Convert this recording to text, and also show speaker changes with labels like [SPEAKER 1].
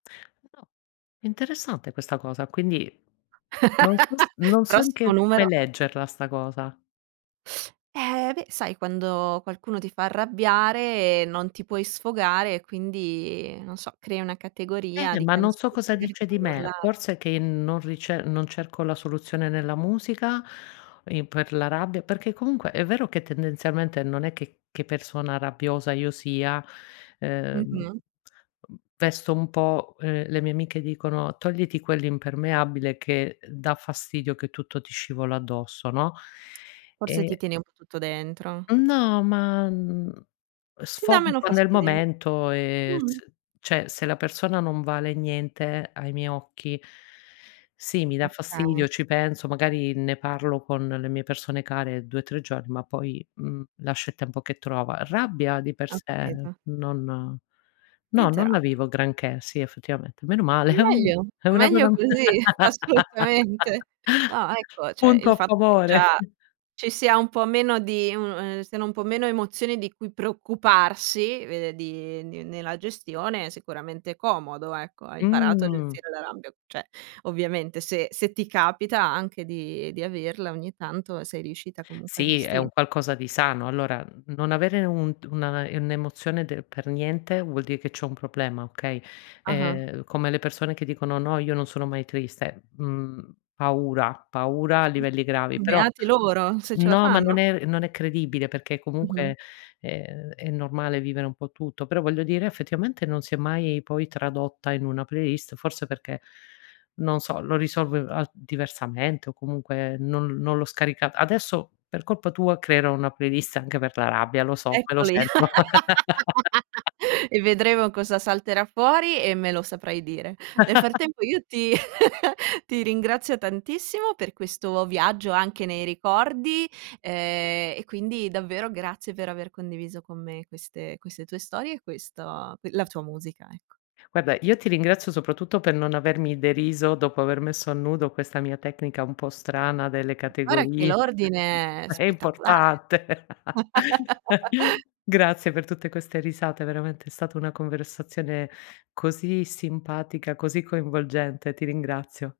[SPEAKER 1] Eh, no. Interessante questa cosa, quindi non so s non so
[SPEAKER 2] Prossimo
[SPEAKER 1] neanche come
[SPEAKER 2] numero.
[SPEAKER 1] leggerla sta cosa.
[SPEAKER 2] Eh beh, sai quando qualcuno ti fa arrabbiare e non ti puoi sfogare e quindi, non so, crei una categoria
[SPEAKER 1] Bene,
[SPEAKER 2] di
[SPEAKER 1] ma non so
[SPEAKER 2] canzoni che
[SPEAKER 1] cosa
[SPEAKER 2] magari ti
[SPEAKER 1] dice di
[SPEAKER 2] fanno
[SPEAKER 1] me.
[SPEAKER 2] urlare.
[SPEAKER 1] Forse che non rice non cerco la soluzione nella musica in per la rabbia, perché comunque è vero che tendenzialmente non è che che persona rabbiosa io sia. Ehm,
[SPEAKER 2] Mh-mh.
[SPEAKER 1] ehm, vesto un po' ehm, le mie amiche dicono: "Togliti quell'impermeabile che, ehm, dà fastidio che tutto ti scivola addosso", no.
[SPEAKER 2] Forse, ti
[SPEAKER 1] E
[SPEAKER 2] tieni un po' tutto dentro.
[SPEAKER 1] No ma, mhmm,
[SPEAKER 2] Ti dà
[SPEAKER 1] sfogo
[SPEAKER 2] meno
[SPEAKER 1] quand'è il
[SPEAKER 2] fastidio.
[SPEAKER 1] momento e
[SPEAKER 2] Mh-mh.
[SPEAKER 1] s cioè se la persona non vale niente ai miei occhi, sì, mi dà
[SPEAKER 2] Okay.
[SPEAKER 1] fastidio, ci penso, magari ne parlo con le mie persone care 2, 3 giorn ma poi, mhmm, lascio il tempo che trova. Rabbia di per
[SPEAKER 2] Ho
[SPEAKER 1] sé,
[SPEAKER 2] capito.
[SPEAKER 1] non no
[SPEAKER 2] Niente
[SPEAKER 1] non la
[SPEAKER 2] rabbia.
[SPEAKER 1] vivo granché, sì effettivamente. Meno male, è un
[SPEAKER 2] Meglio.
[SPEAKER 1] è una cosa
[SPEAKER 2] Meglio
[SPEAKER 1] m
[SPEAKER 2] così, assolutamente. Ah ecco, cioè
[SPEAKER 1] punto
[SPEAKER 2] il
[SPEAKER 1] a
[SPEAKER 2] fatto che
[SPEAKER 1] favore.
[SPEAKER 2] già ci sia un po' meno di uno ehm, siano un po' meno emozioni di cui preoccuparsi, vede di ehm, di nella gestione, è sicuramente comodo ecco. Hai imparato a
[SPEAKER 1] Mh.
[SPEAKER 2] gestire la rabbia, cioè ovviamente se se ti capita anche di di averla ogni tanto sei riuscita comunque a
[SPEAKER 1] Sì, è
[SPEAKER 2] gesti
[SPEAKER 1] un qualcosa di sano. Allora, mhmm, non avere un d una, ehm, un'emozione de per niente vuol di' che c'è un problema, okay.
[SPEAKER 2] Ah-ah.
[SPEAKER 1] Ehm, come le persone che dicono: "No io non sono mai triste". Mhmm, paura, paura a livelli gravi; però
[SPEAKER 2] Beati loro, se ce la
[SPEAKER 1] no, ma non
[SPEAKER 2] fanno.
[SPEAKER 1] è non è credibile perché comunque
[SPEAKER 2] Mh-mh.
[SPEAKER 1] è è è normale vivere un po' tutto, però voglio dire effettivamente non si è mai poi tradotta in una playlist, forse perché non so, lo risolvo a diversamente o comunque non non l'ho scaricata. Adesso per colpa tua creerò una playlist anche per la rabbia, lo so, me lo
[SPEAKER 2] Eccoli,
[SPEAKER 1] sento.
[SPEAKER 2] e vedremo cosa salterà fuori e me lo saprai dire. Nel frattempo io ti ti ringrazio tantissimo per questo viaggio anche nei ricordi, ehm, e quindi davvero grazie per aver condiviso con me queste queste tue storie, e questo ehm, la tua musica, ecco.
[SPEAKER 1] Guarda, io ti ringrazio soprattutto per non avermi deriso, dopo aver messo a nudo questa mia tecnica un po' strana delle
[SPEAKER 2] Guarda che
[SPEAKER 1] categorie.
[SPEAKER 2] l'ordine è
[SPEAKER 1] È
[SPEAKER 2] spettacolare.
[SPEAKER 1] importante. Grazie per tutte queste risate, veramente è stato una conversazione così simpatica, così coinvolgente. Ti ringrazio.